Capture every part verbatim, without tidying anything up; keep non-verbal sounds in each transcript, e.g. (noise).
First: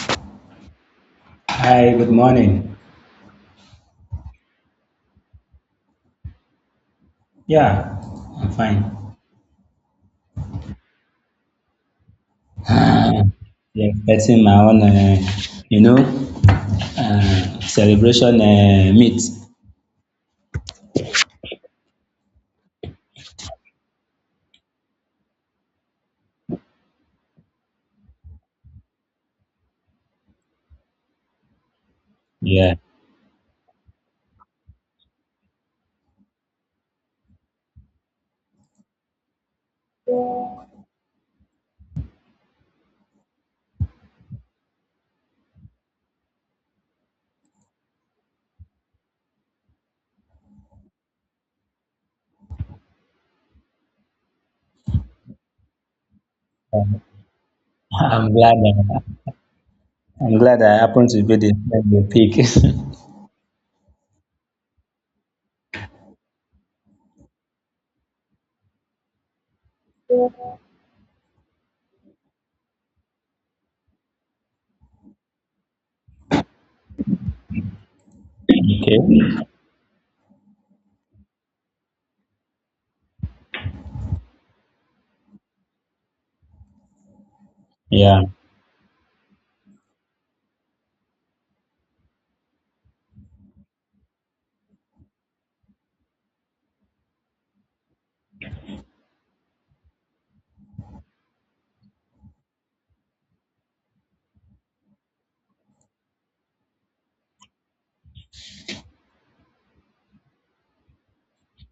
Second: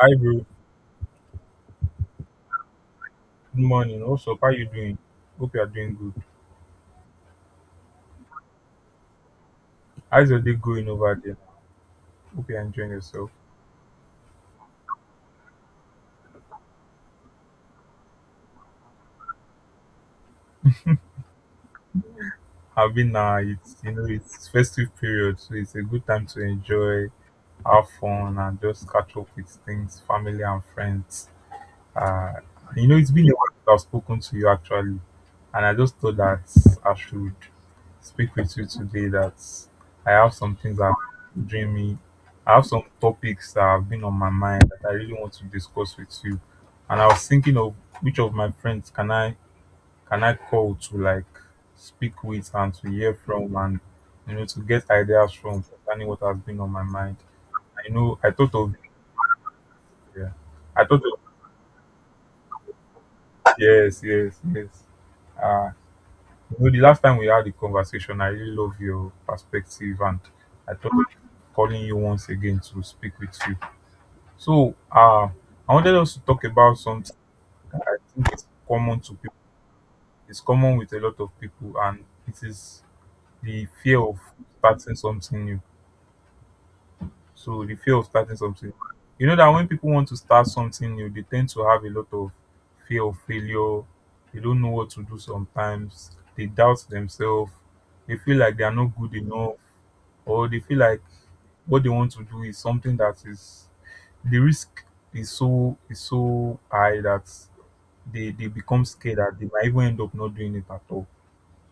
Hi, bro. Hi, good morning. Good morning. What's up? How are you doing? Hope you are doing good. Yeah, I'm fine. How's your day going over there? Hope you're enjoying yourself. Yeah, expecting my own, uh, you know, uh, celebration uh, meet. I've been uh, it's you know it's festive period, so it's a good time to enjoy, have fun, and just catch up with things, family and friends. Uh, Yeah, you know, it's been a while since I've spoken to you actually, and I just thought that I should speak with you today. That I have some things that are doing me. I have some topics that have been on my mind that I really want to discuss with you, and I was thinking of which of my friends can I can I call to like speak with and to hear from and you know to get ideas from concerning what has been on my (laughs) mind. I know I I'm thought glad. of, Uh, yeah, I'm glad I I thought happen of, to be the, the pig. (laughs) yes, yes, yes. Uh, You know, the last time we had the conversation, I really love your perspective, and I thought of calling you once again to speak with you. So, uh, I wanted us to talk about something I think it's common to people. Okay. It's common with a lot of people, and it is the fear of starting something new. So, the fear of Yeah, starting something. new. You know that when people want to start something new, they tend to have a lot of fear of failure. They don't know what to do sometimes. They doubt themselves. They feel like they are not good enough or they feel like what they want to do is something that is the risk is so is so high that they they become scared that they might even end up not doing it at all.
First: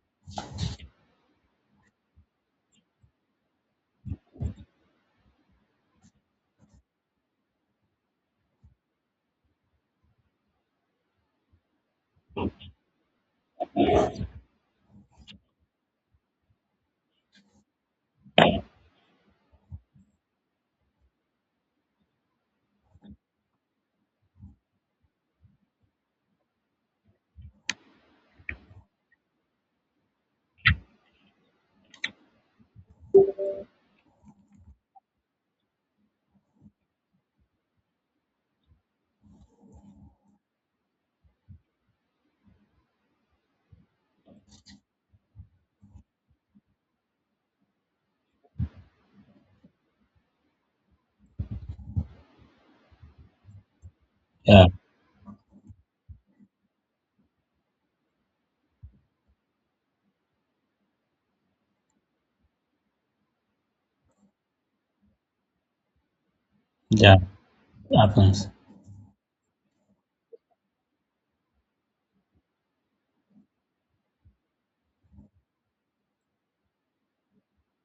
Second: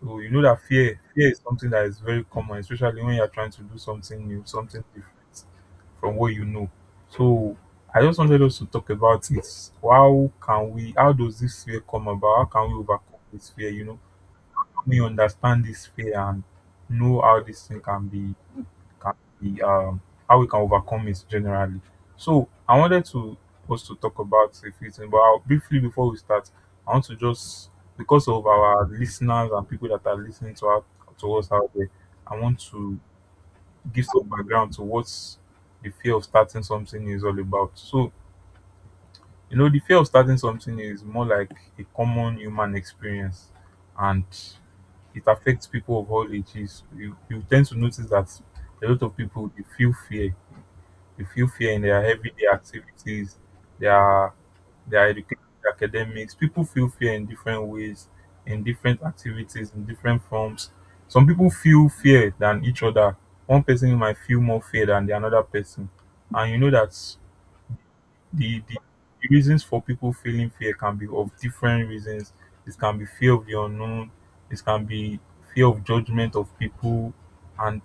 So you know that fear fear is something that is very common, especially when you're trying to do something new, something different from what you know. So I just wanted us to talk about it. How can we how does this fear come about? How can we overcome this fear? You know, we understand this fear and know how this thing can be can be um how we can overcome it generally. So I wanted to us to talk about a few things, but I'll, briefly before we start, I want to just because of our listeners and people that are listening to us to us out there, I want to give some background to what the fear of starting something is all about. So you know, the fear of starting something is more like a common human experience, and it affects people of all ages. You, you tend to notice that a lot of people they feel fear, you feel fear in their everyday activities, their yeah, their education, their academics. People feel fear in different ways, in different activities, in different forms. Some people feel fear than each other. One person might feel more fear than the another person, and you know that yeah. Happens. the, the the reasons for people feeling fear can be of different reasons. It can be fear of the unknown. It can be fear of judgment of people, and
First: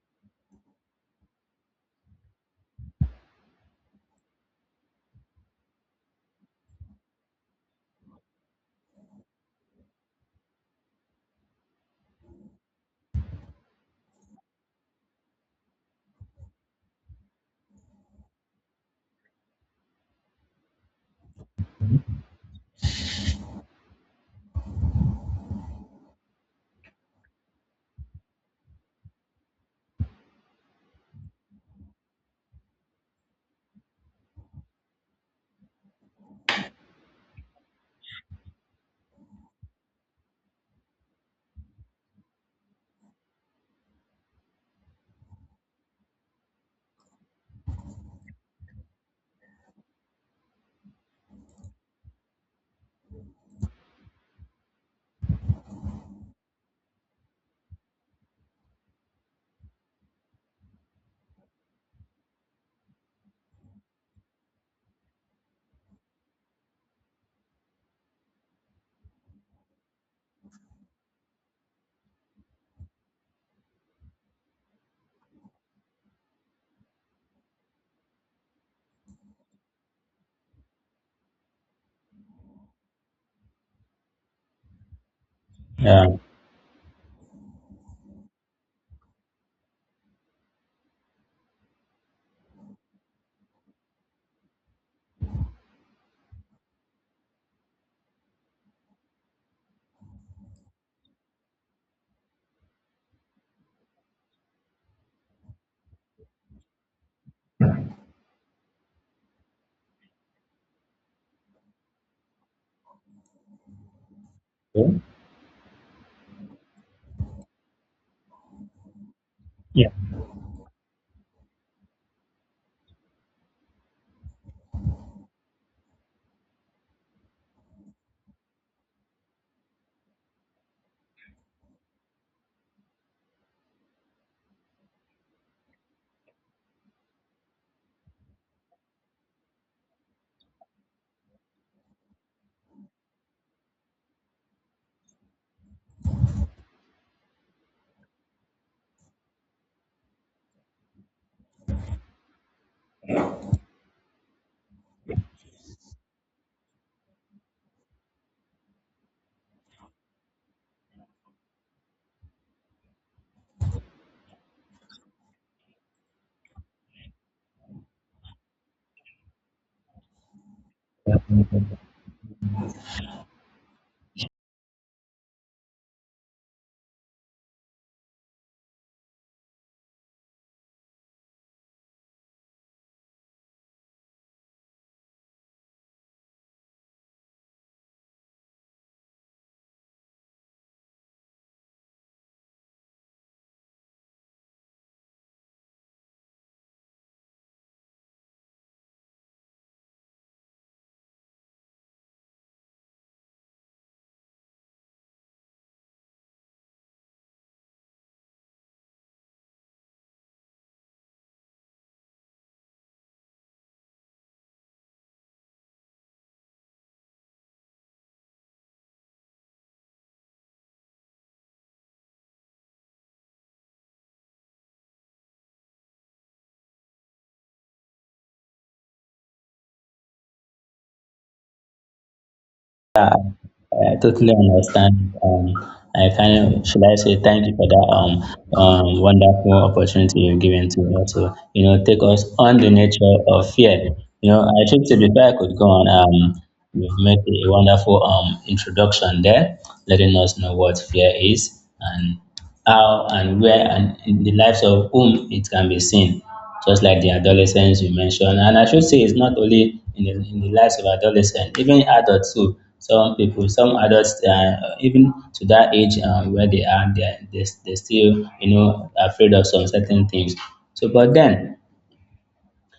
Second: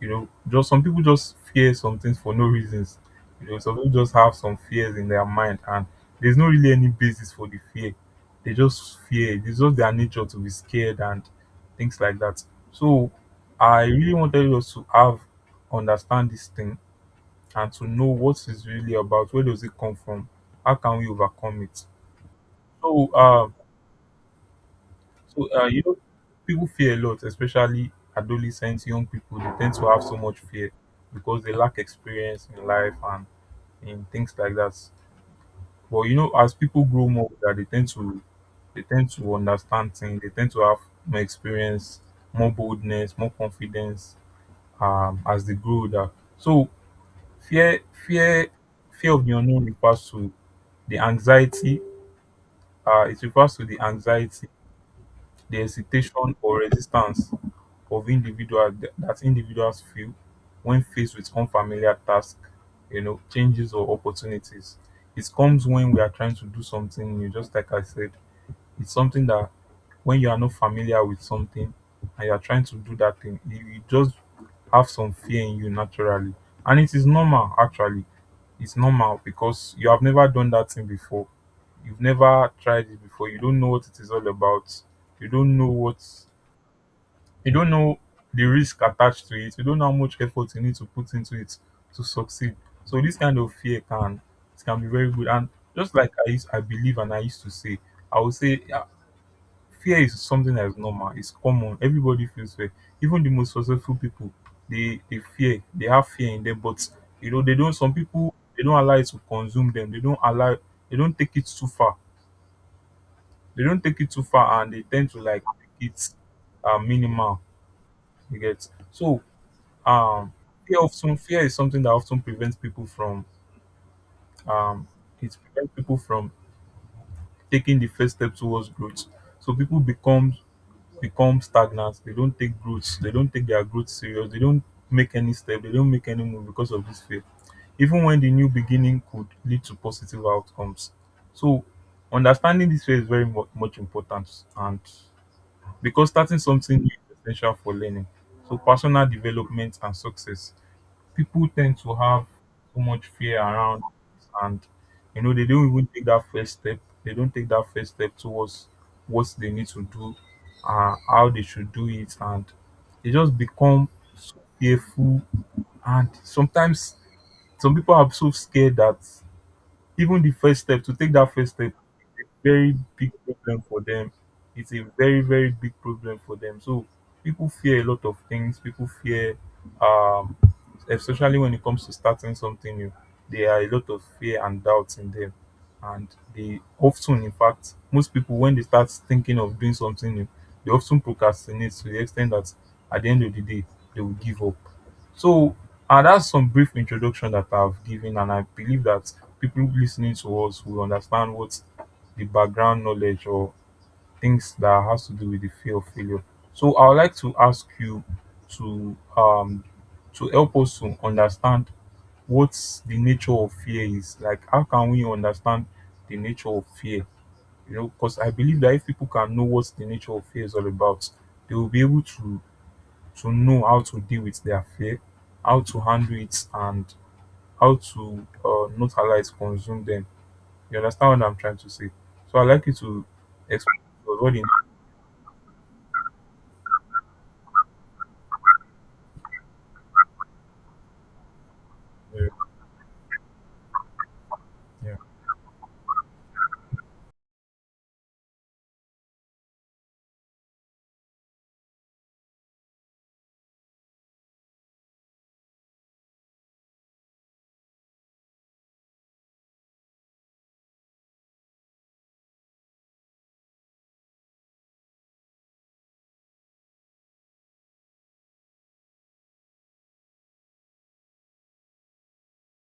you know, just some people just fear some things for no reasons. You know, some people just have some fears in their mind, and there's no really any basis for the fear. They just fear. It's just their nature to be scared and things like that. So, I really wanted us to have understand this thing and to know what it's really about. Where does it come from? How can we overcome it? So, uh, so uh, you know, people fear a lot, especially adolescents, young people. They tend to have so much fear because they lack experience in life and in things like that. But you know, as people grow more, that they tend to they tend to understand things. They tend to have more experience, more boldness, more confidence um, as they grow older. So fear, fear, fear of the unknown refers to The anxiety uh, it refers to the anxiety, the hesitation or resistance of individual that individuals feel when faced with unfamiliar tasks, you know, changes or opportunities. It comes when we are trying to do something new, just like I said. It's something that when you are not familiar with something and you are trying to do that thing, you, you just have some fear in you naturally. And it is normal, actually. It's normal because you have never done that thing before. You've never tried it before. You don't know what it is all about. You don't know what, Yeah. you don't know the risk attached to it. You don't know how much effort you need to put into it to succeed. So this kind of fear can it can be very good. And just like I used, I believe, and I used to say, I would say fear is something that is normal, it's common. Everybody feels fear. Even the most successful people, they they fear, they have fear in them, but you know, they don't some people they don't allow it to consume them. They don't allow they don't take it too far. They don't take it too far and they Okay. tend to like make it uh, minimal. You get so um fear often, fear is something that often prevents people from um it prevents people from taking the first step towards growth. So people become become stagnant. They don't take growth. They don't take their growth serious. They don't make any step. They don't make any move because of this fear. Even when the new beginning could lead to positive outcomes. So understanding this fear is very mu- much important, and because starting something new is essential for learning. So personal development and success people tend to have so much fear around this and you know they don't even take that first step they don't take that first step towards what they need to do, uh, how they should do it and they just become so fearful and sometimes some people are so scared that even the first step, to take Yeah. that first step, is a very big problem for them. It's a very, very big problem for them. So people fear a lot of things. People fear, um, especially when it comes to starting something new, there are a lot of fear and doubts in them. And they often, in fact, most people, when they start thinking of doing something new, they often procrastinate to the extent that at the end of the day, they will give up. So, and that's some brief introduction that I've given, and I believe that people listening to us will understand what the background knowledge or things that has to do with the fear of failure. So, I would like to ask you to um to help us to understand what's the nature of fear is like how can we understand the nature of fear you know because I believe that if people can know what the nature of fear is all about they will be able to to know how to deal with their fear, how to handle it, and how to uh, not allow it consume them. You understand what I'm trying to say? So I like you to explain I totally what in. understand. Um, I kind of should I say thank you for that um, um wonderful opportunity you've given to us to you know take us on the nature of fear. You know, I think to Yeah. before I could go on, um, you've made a wonderful um introduction there, letting us know what fear is and how and where and in the lives of whom it can be seen, just like the adolescents you mentioned. And I should say it's not only in the, in the lives of adolescents, even adults too. Some people, some adults, uh, even to that age uh, where they are, they're, they're, they're still, you know, afraid of some certain things. So, but then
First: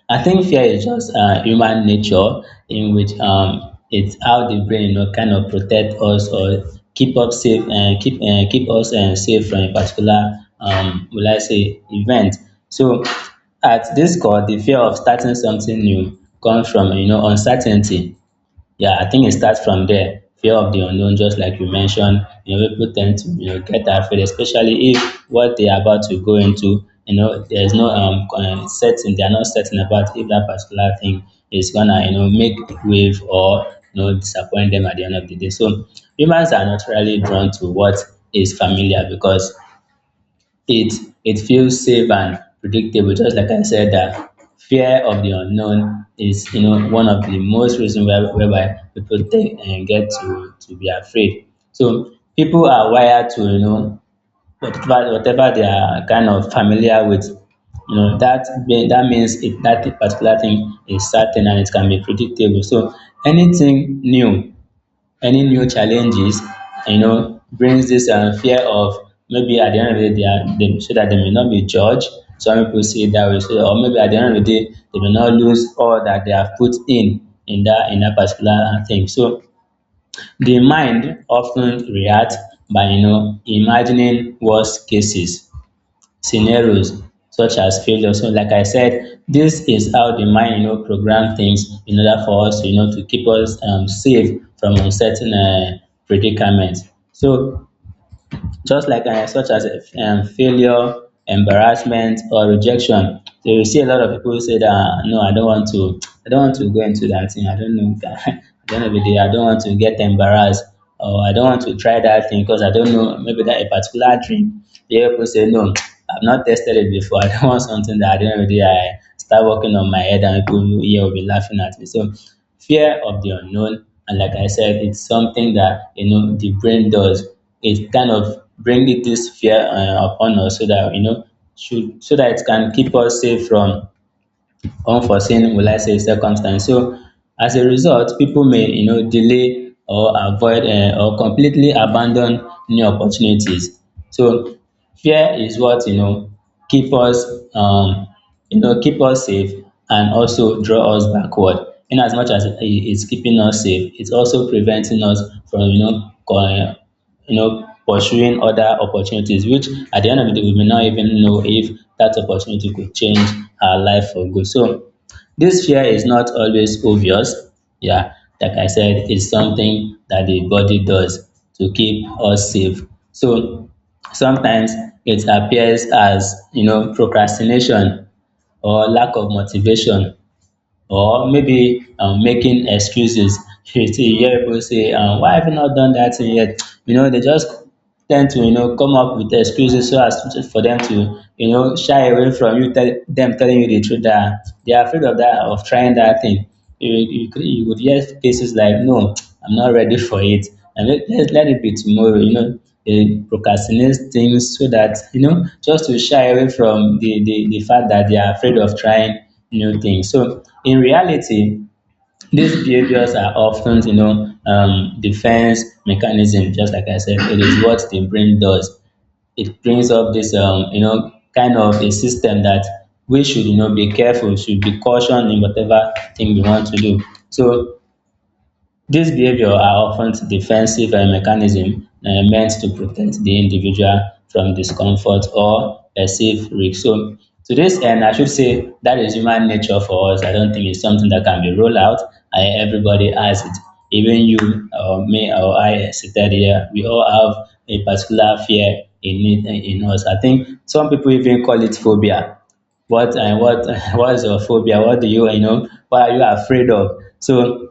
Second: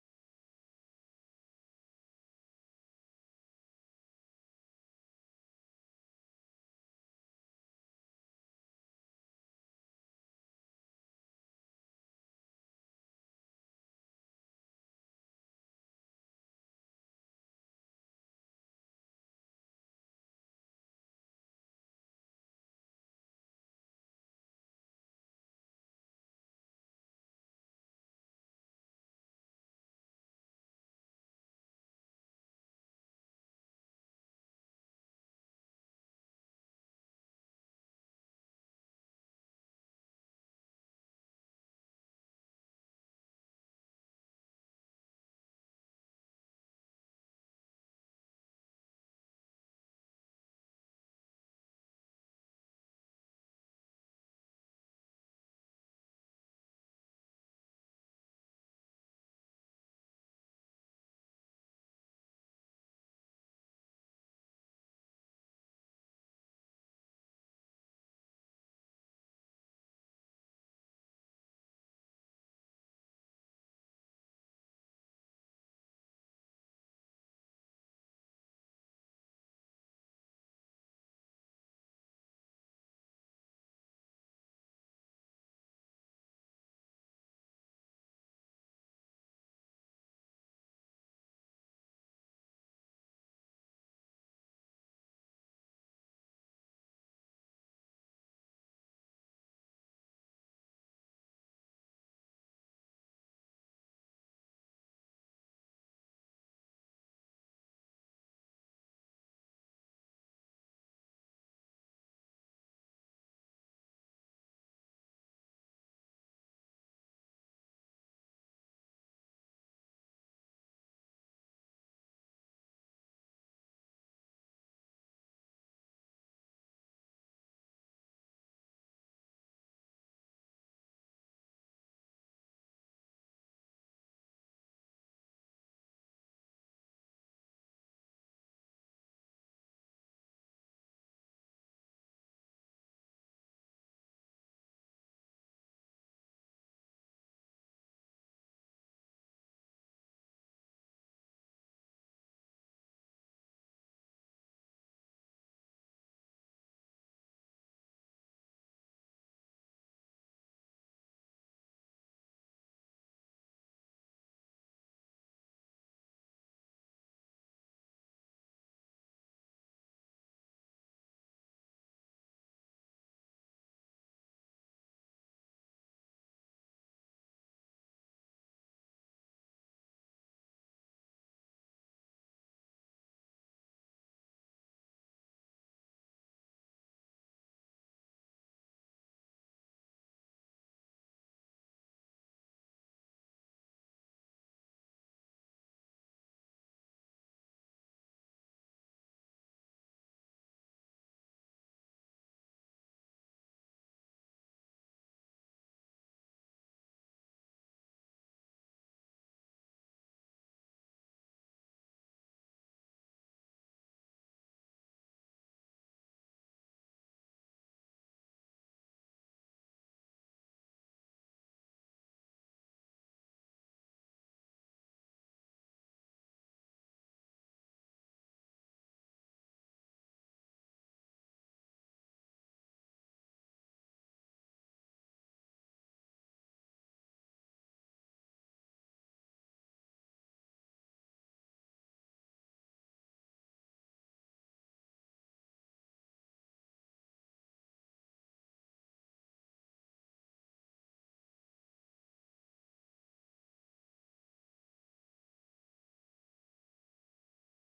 I think fear is just uh, human nature in which um, it's how the brain you know, kind of protect us or keep up safe and keep uh, keep us uh, safe from a particular um, will I say event. So at this core, the fear of starting something new comes from you know uncertainty. Yeah, I think it starts from there. Fear of the unknown, just like you mentioned, you know, people tend to you know get afraid, especially if what they are about to go into, you know, there's no um uh, certain they are not certain about if that particular thing is gonna you know make wave or you know disappoint them at the end of the day. So humans are naturally drawn to what is familiar because it it feels safe and predictable, just like I said that fear of the unknown is you know one of the most reason where, whereby people take and get to to be afraid. So people are wired to you know whatever whatever they are kind of familiar with. You know that mean- that means if that particular thing is certain and it can be predictable. So anything new, any new challenges, you know, brings this um, fear of maybe at the end of the day, they are, they, so that they may not be judged. Some people see it that way, so, or maybe at the end of the day, they may not lose all that they have put in in that in that particular thing. So the mind often reacts by you know imagining worst cases scenarios such as failure. So like I said, this is how the mind, you know, program things in order for us, you know, to keep us um, safe from uncertain uh, predicaments. So just like um such as um failure, embarrassment or rejection. So you see a lot of people say that "Ah, no, I don't want to, I don't want to go into that thing. I don't know, (laughs) I don't know, if they- I don't want to get embarrassed or I don't want to try that thing because I don't know maybe that a particular drink. The other people say no, I've not tested it before. (laughs) I don't want something that I don't know. If I start working on my head and people here will be laughing at me. So fear of the unknown and like I said it's something that you know the brain does, it kind of bring it this fear uh, upon us so that you know should so that it can keep us safe from unforeseen will I say circumstance. So as a result, people may you know delay or avoid um or completely abandon new opportunities. So fear is what you know keep us um you know keep us safe and also draw us backward. In as much as it is keeping us safe, it's also preventing us from you know co- you know, pursuing other opportunities, which at the end of the day, we may not even know if that opportunity could change our life for good. So this fear is not always obvious. Yeah, like I said, it's something that the body does to keep us safe. So sometimes it appears as you know procrastination or lack of motivation or maybe um, making excuses. (laughs) You see, you hear people say, um, "Why have you not done that thing yet?" (tsk) You know, they just tend to you know come up with excuses so as to, for them to you know shy away from you tell them telling you the truth that they are afraid of that of trying that thing. you you, could- you would hear cases like no, I'm not ready for it and let, let, let it be tomorrow, you know, they procrastinate things so that you know just to shy away from the, the the fact that they are afraid of trying new things. So in reality these behaviors are often, you know, um, defense mechanism. Just like I said, it is what the brain does. It brings up this, um, you know, kind of a system that we should, you know, be careful, should be cautioned in whatever thing we want to do. So these behaviors are often defensive uh, mechanisms uh, meant to protect the individual from discomfort or perceived risk. So, to this end, I should say that is human nature for us. I don't think it's something that can be rolled out. I, everybody has it. Even you or me or I seated here, we all have a particular fear in it, in us. I think some people even call it phobia. What and what, (laughs) what is your phobia, what do you you know what are you afraid of? So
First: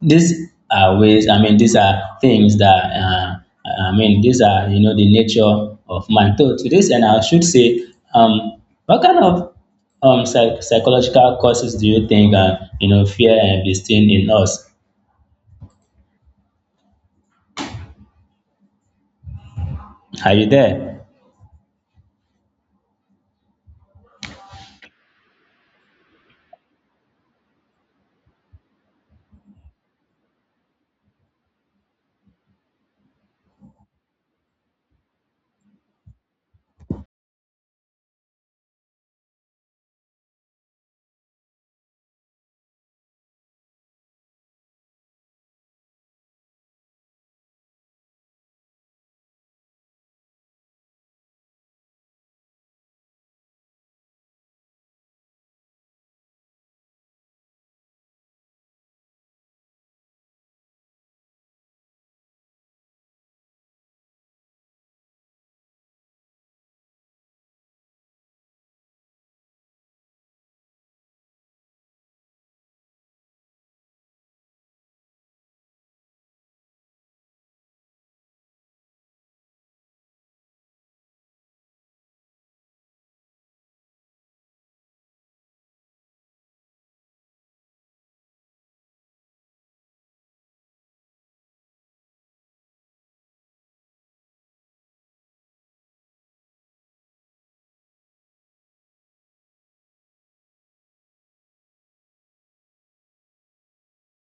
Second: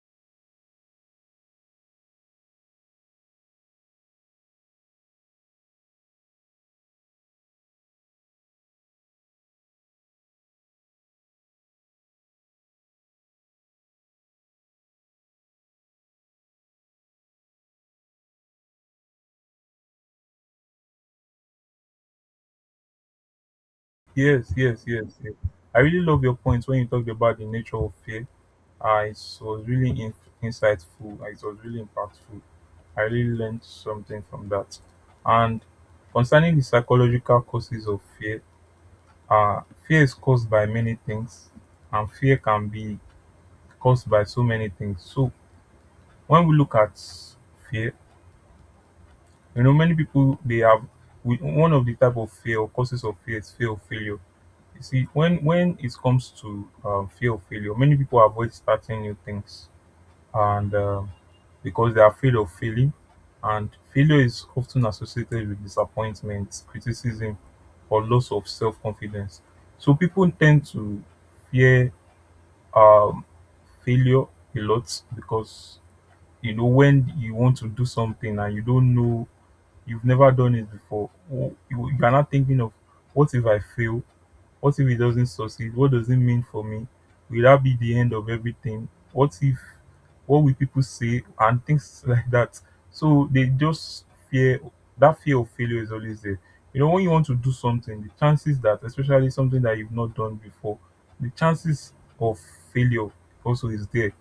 these are ways, I mean, these are things that, uh, I mean, these are, you know, the nature of man. So to this end, I should say, um, what kind of um, psych- psychological causes do you think, uh, you know, fear and be seen in us? Are you there? Yes, yes, yes, yes. I really love your point when you talked about the nature of fear. Uh, it was really in- insightful. Uh, It was really impactful. I really learned something from that. And concerning the psychological causes of fear, Uh, fear is caused by many things, and fear can be caused by so many things. So when we look at fear, you know, many people they have we, one of the type of fear or causes of fear is fear of failure. You see, when when it comes to um, fear of failure, many people avoid starting new things, and um because they are afraid of failing, and failure is often associated with disappointment, criticism, or loss of self confidence. So people tend to fear um failure a lot because you know when you want to do something and you don't know you've never done it before, w- you, you are not thinking of what if I fail, what if it doesn't succeed? What does it mean for me? Will that be the end of everything? What if what will people say and things (laughs) like that? So they just fear that fear of failure is always there. You know, when you want to do something, the chances that, especially something that you've not done before, the chances of failure also is there.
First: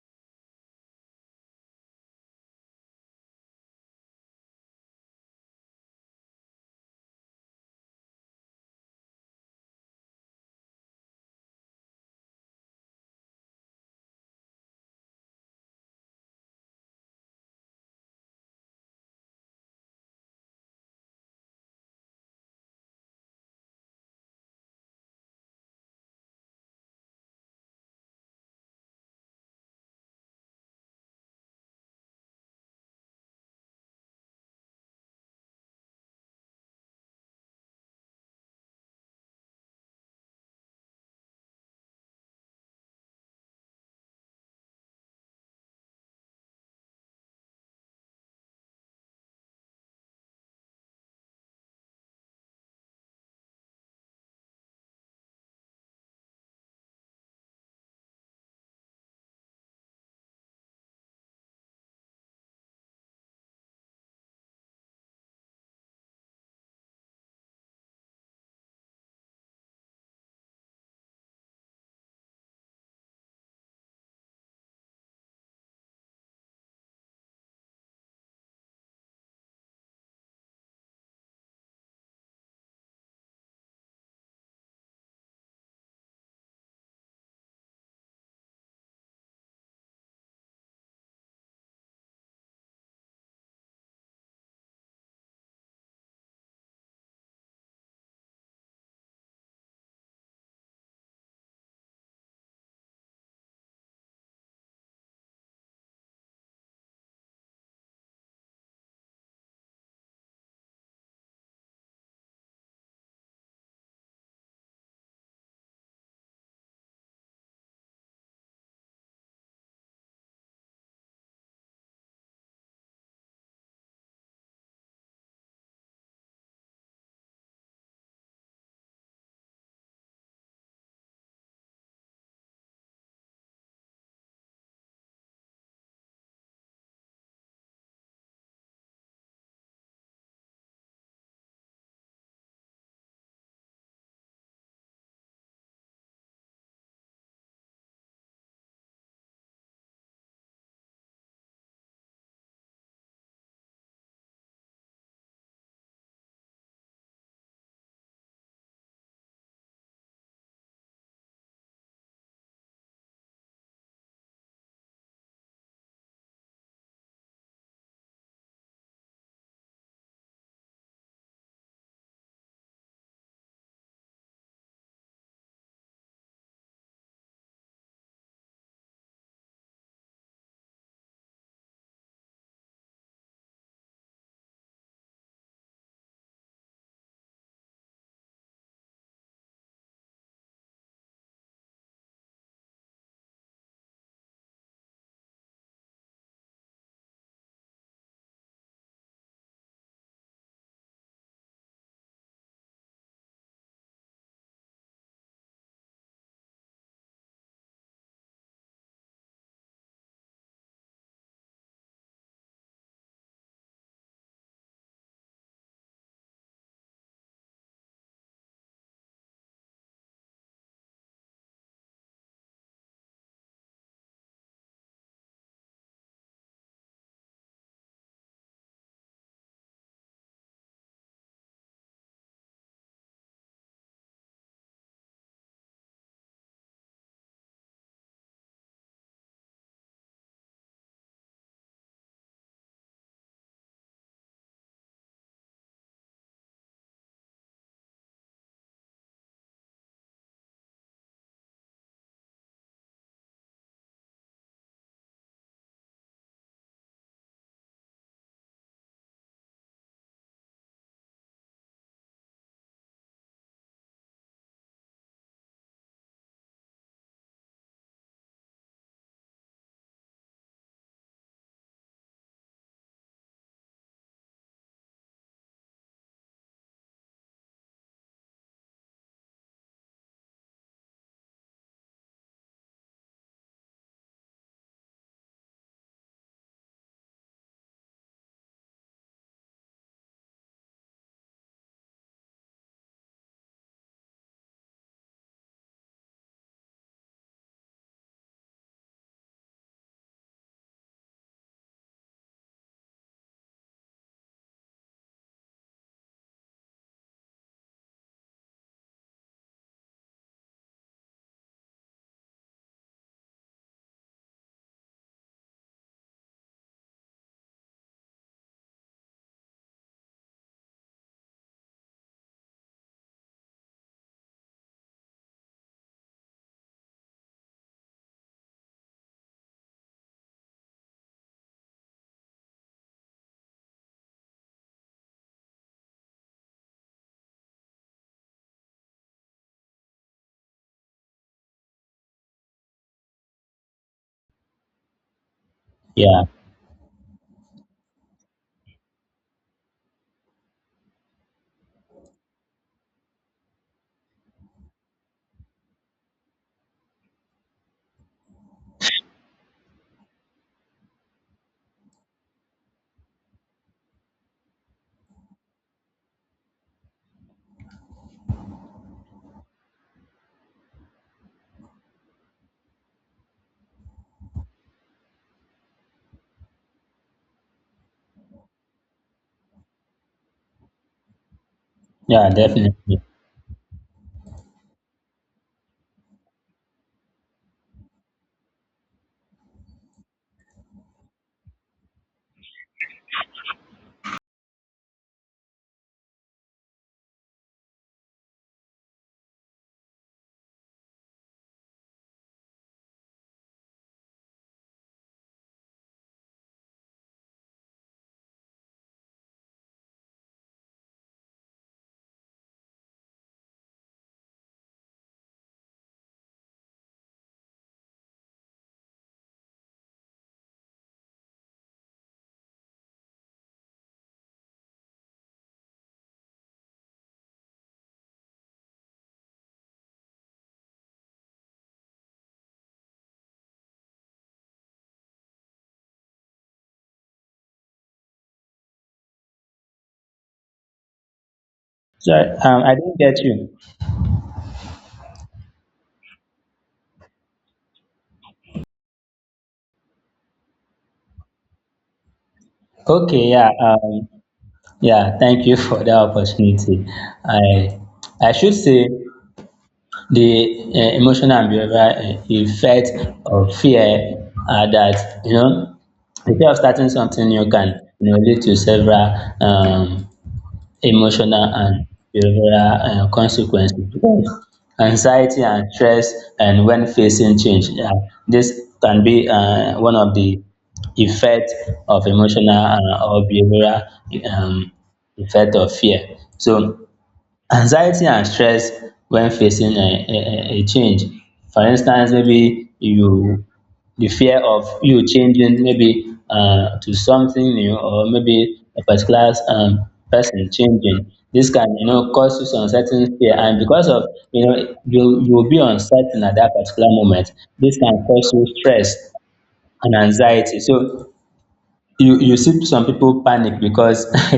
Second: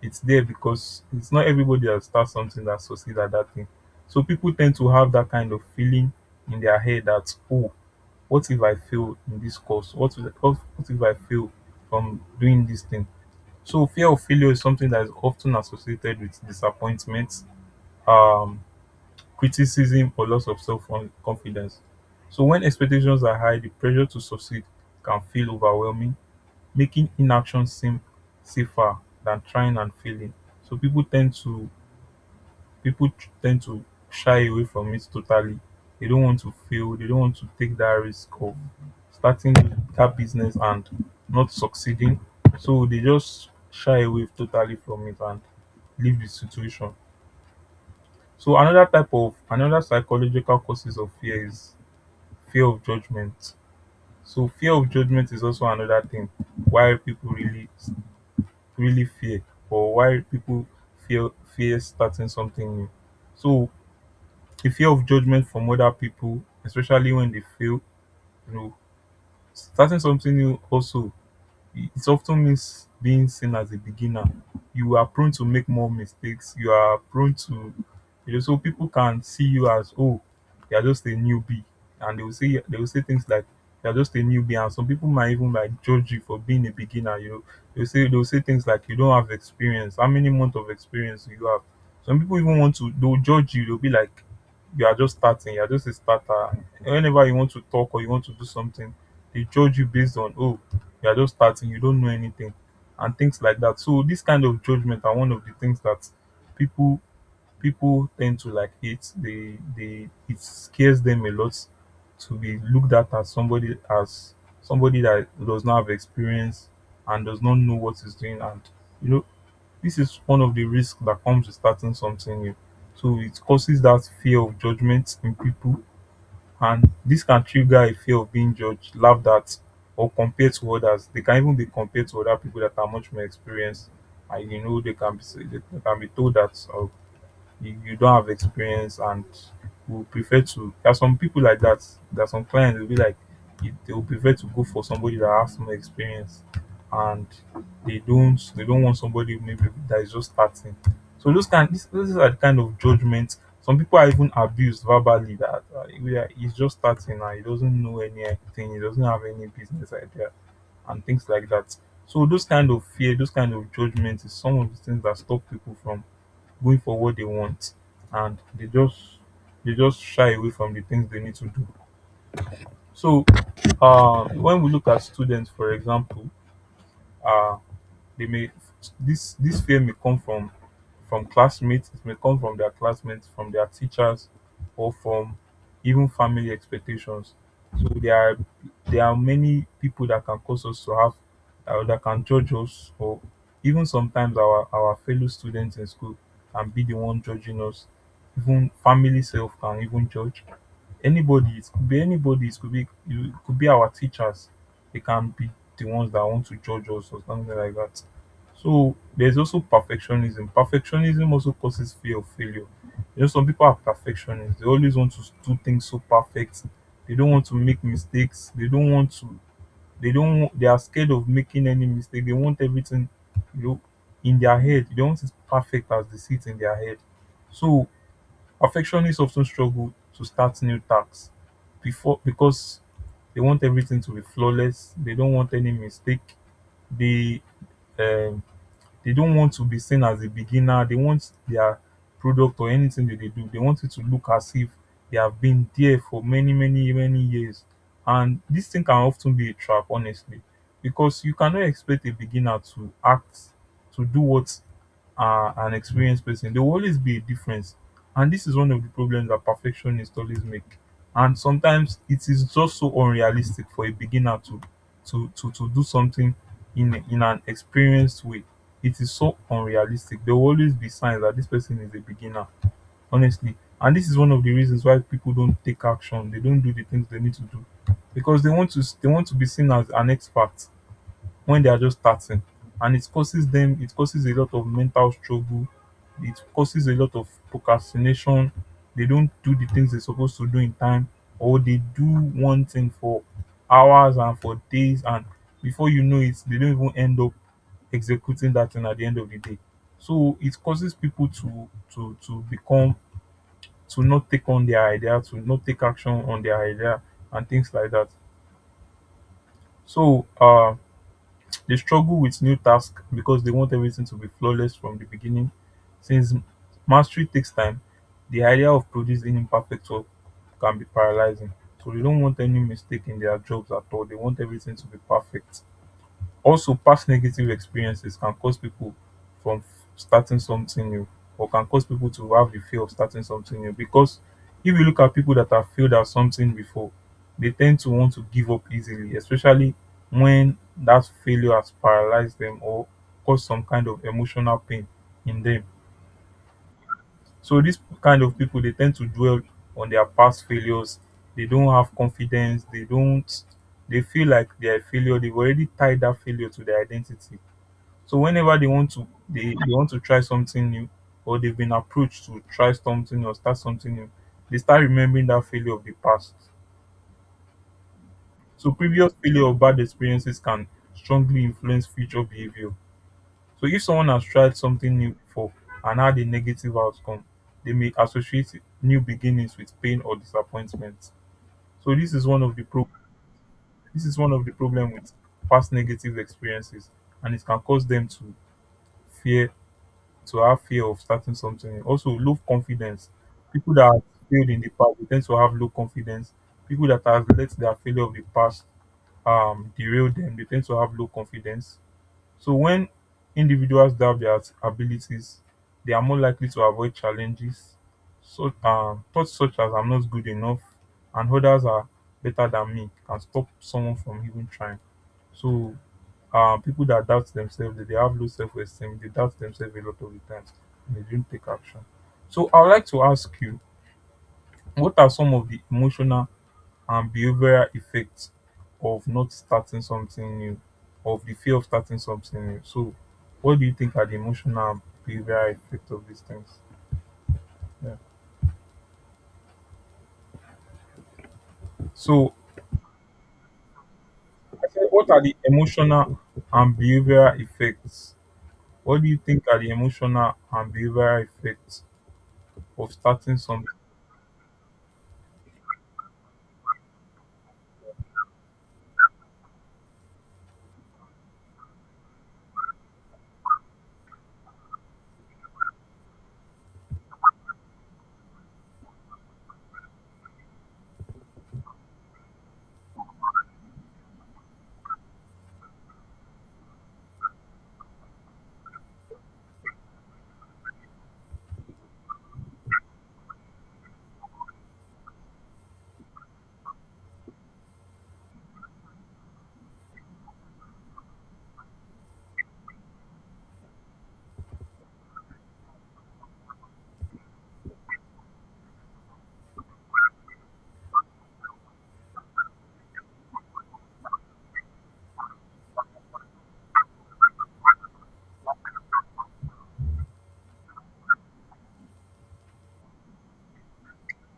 It's there because it's not everybody that starts something that succeeds at that thing. So people tend to have that kind of feeling in their head that, oh, what if I fail in this course? What if, what what if I fail from doing this thing? So fear of failure is something that is often associated with disappointment, um, criticism, or loss of self-confidence. So when expectations are high, the pressure to succeed can feel overwhelming, making inaction seem safer than trying and failing. So people tend to people tend to shy away from it totally. They don't want to fail. They don't want to take that risk of starting that business and not succeeding. So they just shy away totally from it and leave the situation. So another type of another psychological causes of fear is fear of judgment. So fear of judgment is also another thing why people really really fear or why people fear fear starting something new. So the fear of judgment from other people, especially when they fail, you know, starting something new also it often means being seen as a beginner. You are prone to make more mistakes. You are prone to, you know, so people can see you as, oh, you're just a newbie. And they will say, they will say things like, you're just a newbie. And some people might even like judge you for being a beginner. You know, they'll say, they'll say things like, you don't have experience. How many months of experience do you have? Some people even want to, they'll judge you. They'll be like, you are just starting. You're just a starter. Whenever you want to talk or you want to do something, they judge you based on, oh, you are just starting, you don't know anything, and things like that. So this kind of judgment are one of the things that people people tend to like hate. They they it scares them a lot to be looked at as somebody as somebody that does not have experience and does not know what is doing. And you know, this is one of the risks that comes with starting something new, so it causes that fear of judgment in people. And this can trigger a fear of being judged, laughed at, or compared to others. They can even be compared to other people that are much more experienced. And you know, they can be they can be told that uh, you, you don't have experience and will prefer to there are some people like that. There are some clients will be like they they will prefer to go for somebody that has more experience, and they don't they don't want somebody maybe that is just starting. So those kind these, those are the kind of judgments. Some people are even abused verbally, that uh, we are- he's just starting and he doesn't know anything, he doesn't have any business idea, and things like that. So those kind of fear, those kind of judgments is some of the things that stop people from going for what they want, and they just they just shy away from the things they need to do. So uh, when we look at students, for example, uh, they may this this fear may come from from classmates it may come from their classmates, from their teachers, or from even family expectations. So there are there are many people that can cause us to have uh, that can judge us. Or even sometimes our our fellow students in school can be the one judging us. Even family self can even judge. Anybody, it could be anybody, it could be it could be our teachers. They can be the ones that want to judge us or something like that. So there's also perfectionism. Perfectionism also causes fear of failure. You know, some people are perfectionists. They always want to do things so perfect. They don't want to make mistakes. They don't want to. They don't. Want- They are scared of making any mistake. They want everything, you know, in their head. They want it perfect as they see it in their head. So perfectionists often struggle to start new tasks before because they want everything to be flawless. They don't want any mistake. They um, they don't want to be seen as a beginner. They want their product or anything that they do, they want it to look as if they have been there for many, many, many years. And this thing can often be a trap, honestly, because you cannot expect a beginner to act, to do what uh, an experienced person. There will always be a difference. And this is one of the problems that perfectionists always make. And sometimes it is just so unrealistic for a beginner to to to, to do something in in an experienced way. It is so unrealistic. There will always be signs that this person is a beginner, honestly. And this is one of the reasons why people don't take action. They don't do the things they need to do because they want to they want to be seen as an expert when they are just starting. And it causes them it causes a lot of mental struggle, it causes a lot of procrastination. They don't do the things they're supposed to do in time, or they do one thing for hours and for days, and before you know it they don't even end up executing that thing at the end of the day. So it causes people to to to become to not take on their idea, to not take action on their idea, and things like that. So um they struggle with new tasks because they want everything to be flawless from the beginning. Since mastery takes time, the idea of producing imperfect work can be paralyzing. So they don't want any mistake in their jobs at all. They want everything to be perfect. Also, past negative experiences can cause people from starting something new, or can cause people to have the fear of starting something new. Because if you look at people that have failed at something before, they tend to want to give up easily, especially when that failure has paralyzed them or caused some kind of emotional pain in them. Yeah, So dis kind of people, they tend to dwell on their past failures. They don't have confidence. They don't they feel like they are a failure. They've already tied that failure to their identity. So whenever they want to they, they want to try something new, or they've been approached to try something or start something new, they start remembering that failure of the past. So previous failure or bad experiences can strongly influence future behavior. So if someone has tried something new before and had a negative outcome, they may associate new beginnings with pain or disappointment. So this is yeah, one of the pro- definitely. this is one of the problem with past negative experiences, and it can cause them to fear, to have fear of starting something. Also, low confidence. People that have failed in the past they tend to have low confidence. People that have let their failure of the past um, derail them, they tend to have low confidence. So when individuals doubt their abilities, they are more likely to avoid challenges. So um, thoughts such as "I'm not good enough" and "others are better than me" can stop someone from even trying. So um, people that doubt themselves, they, they have low self esteem, they doubt themselves a lot of the times, and they don't take action. So, I would like to ask you, what are some of the emotional and behavioral effects of not starting something new, of the fear of starting something new? So, what do you think are the emotional and behavioral effects of these things? Yeah. Sorry, So, um, I didn't get you. I said, what are the emotional and behavioral effects? What do you think are the emotional and behavioral effects of Okay, starting yeah, something? um, yeah, thank you (laughs) for the opportunity. I I should say the uh, emotional and behavioral uh, effect of fear are that you know the fear of starting something new can you know, lead to several um, emotional and behavioral uh, consequences. Because anxiety and stress, and when facing change, yeah, this can be uh, one of the effect of emotional uh, or behavioral um, effect of fear. So anxiety and stress when facing a, a, a a change. For instance, maybe you the fear of you changing maybe uh, to something new or maybe a particular um, person changing. This can you know cause you some certain fear, and because of you know you you will be uncertain at that particular moment. This can cause you stress and anxiety. So you you see some people panic because (laughs)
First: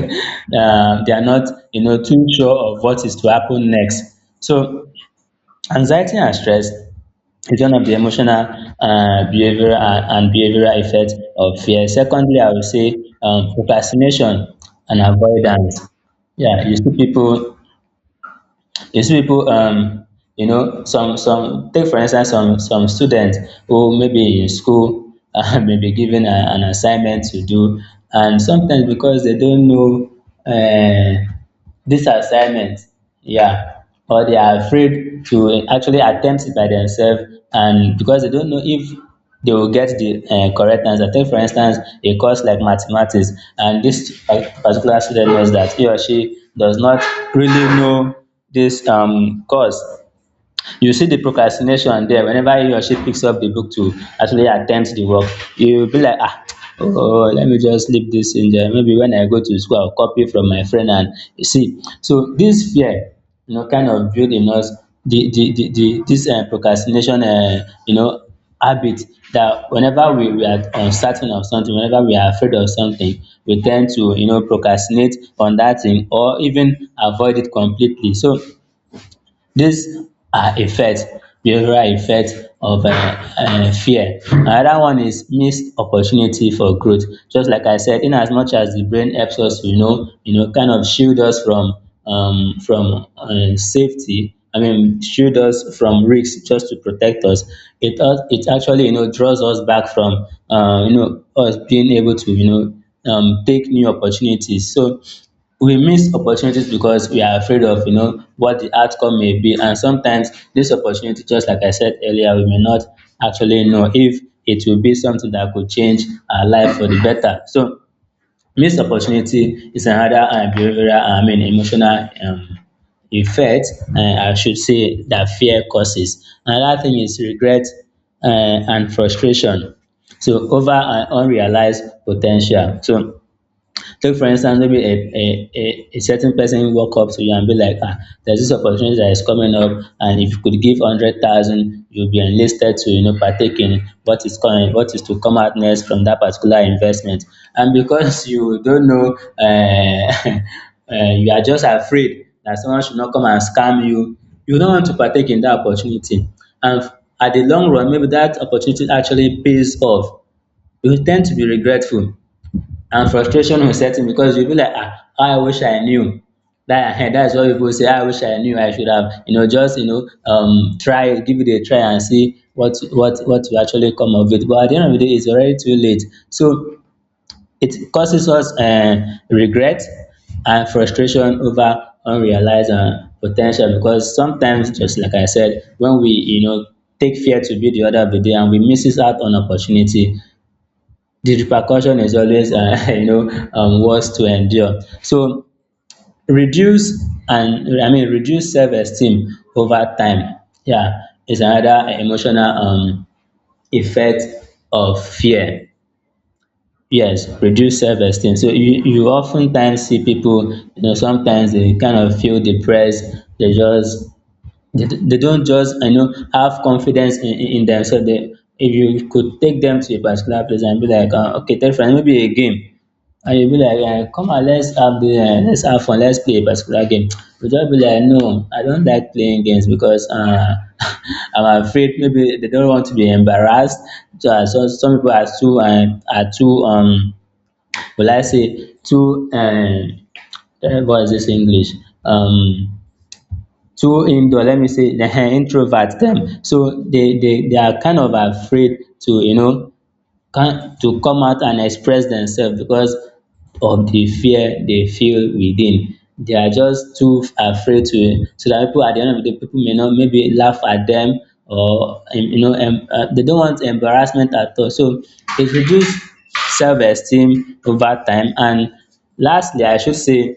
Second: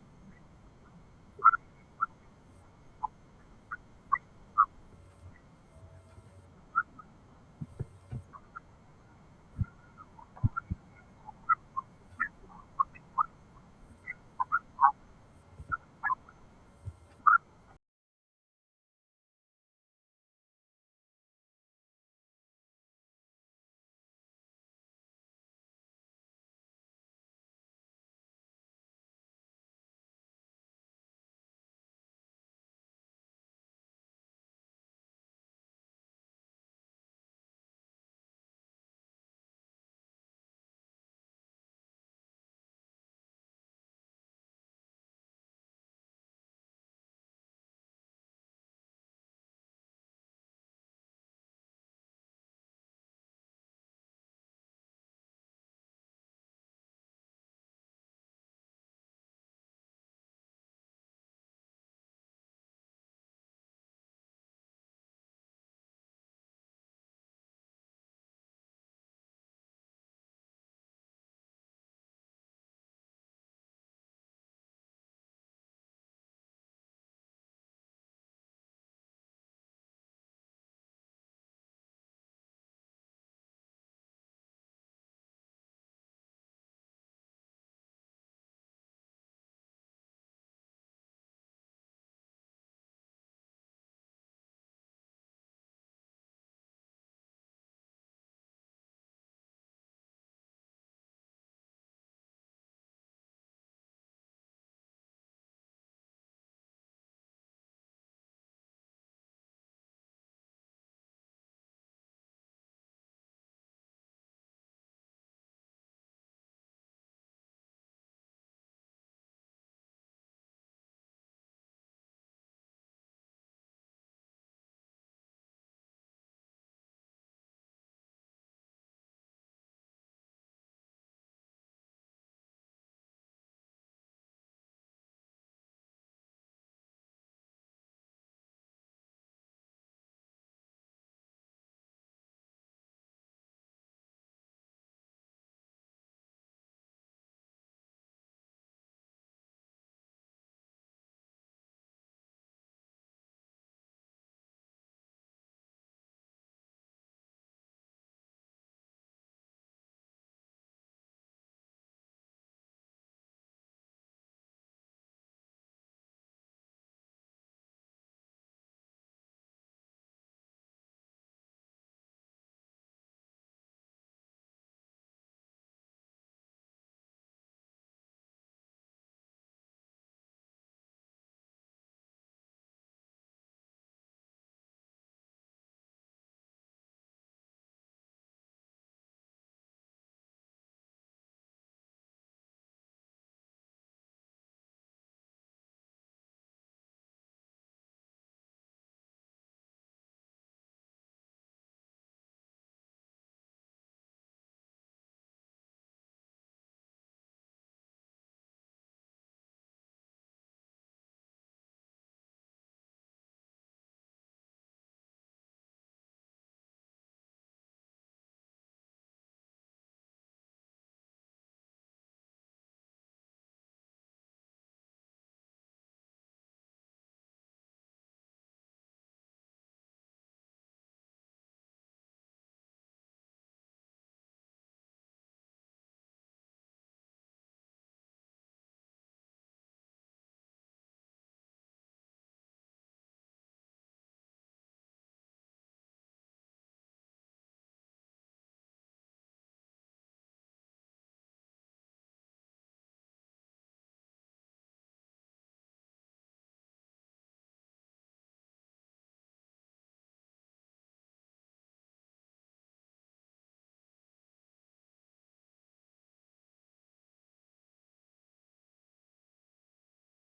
um, they are not you know too sure of what is to happen next. So anxiety and stress is one of the emotional uh, behavioral and, and behavioral effect of fear. Secondly I would say um, procrastination and avoidance. Yeah, you see people, you see people, um, you know, some some take for instance some some students who maybe in school (laughs) uh, may be given a, an assignment to do, and sometimes because they don't know uh, this assignment, yeah, or they are afraid to actually attempt it by themselves, and because they don't know if they will get the uh, correct answer. Take for instance a course like mathematics, and this pa- particular student knows that he or she does not really know this um course. You see the procrastination there, whenever he or she picks up the book to actually attempt the work, you will be like ah, oh let me just leave this in there, maybe when I go to school I'll copy from my friend. And you see, so this fear you know kind of build in us the the the, the this uh, procrastination uh, you know habit, that whenever we, we are uncertain of something, whenever we are afraid of something, we tend to you know procrastinate on that thing or even avoid it completely. So these are effects, behavioral effects of uh, uh, fear. Another one is missed opportunity for growth. Just like I said, in as much as the brain helps us, you know, you know, kind of shield us from um, from uh, safety. I mean, shield us from risks just to protect us. It us- it actually you know draws us back from uh, you know us being able to you know um, take new opportunities. So we miss opportunities because we are afraid of you know what the outcome may be, and sometimes this opportunity, just like I said earlier, we may not actually know if it will be something that could change our life for the better. So missed opportunity is another uh, behavioral, I mean emotional, um, effect. uh, I should say that fear causes. Another thing is regret, uh, and frustration, so, over an unrealized potential. So take for instance, maybe a a a a certain person walk up to you and be like, ah, there's this opportunity that is coming up, and if you could give hundred thousand, you'll be enlisted to you know partake in what is coming what is to come out next from that particular investment. And because (laughs) you don't know, um (laughs) you are just afraid that someone should not come and scam you. You don't want to partake in that opportunity, and at the long run, maybe that opportunity actually pays off. You tend to be regretful, and frustration will set in, because you'll be like, ah, I wish I knew. That, (laughs) that's what people say. I wish I knew. I should have, you know, just you know, um, try, give it a try, and see what what what will actually come of it. But at the end of the day, it's already too late. So it causes us uh, regret and frustration over unrealized uh, potential. Because sometimes, just like I said, when we you know take fear to be the order of the day, and we misses out on opportunity, the repercussion is always uh, (laughs) you know um, worse to endure. So, reduce, and I mean, reduce self-esteem over time, yeah, is another emotional um, effect of fear. Yes, reduce self-esteem. So you you oftentimes see people, you know sometimes they kind of feel depressed. They just, they, they don't just you know have confidence in, in in themselves. They, if you could take them to a particular place and be like, uh, okay, take for example, maybe a game, and you be like, um come on, let's have the um let's have fun, let's play a particular game, (tsk) but just be like, no, I don't like playing games because um (laughs) I'm afraid. Maybe they don't want to be embarrassed. So, and so, some people are too, um are too um will I say too, um um what is this English, um too indoor, let me say, (laughs) um introvert them. So they they they are kind of afraid to, you know can to come out and express themselves, because of the fear they feel within. They are just too afraid to, so that people at the end of the day, people may not maybe laugh at them, or um, you know um, uh, they don't want embarrassment at all. So it reduces self-esteem over time. And lastly, I should say,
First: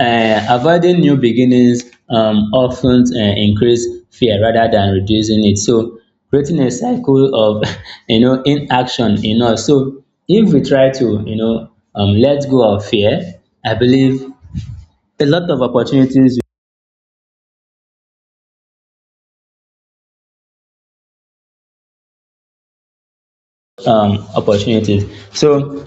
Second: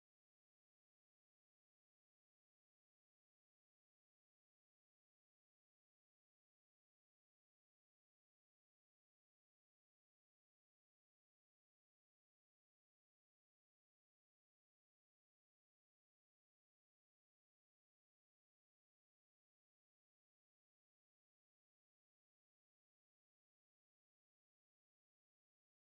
um avoiding new beginnings um of ten um increase fear rather than reducing it, so creating a cycle of (laughs) you know inaction in us. So if we try to you know um let go of fear, I believe a lot of opportunities um opportunities, so.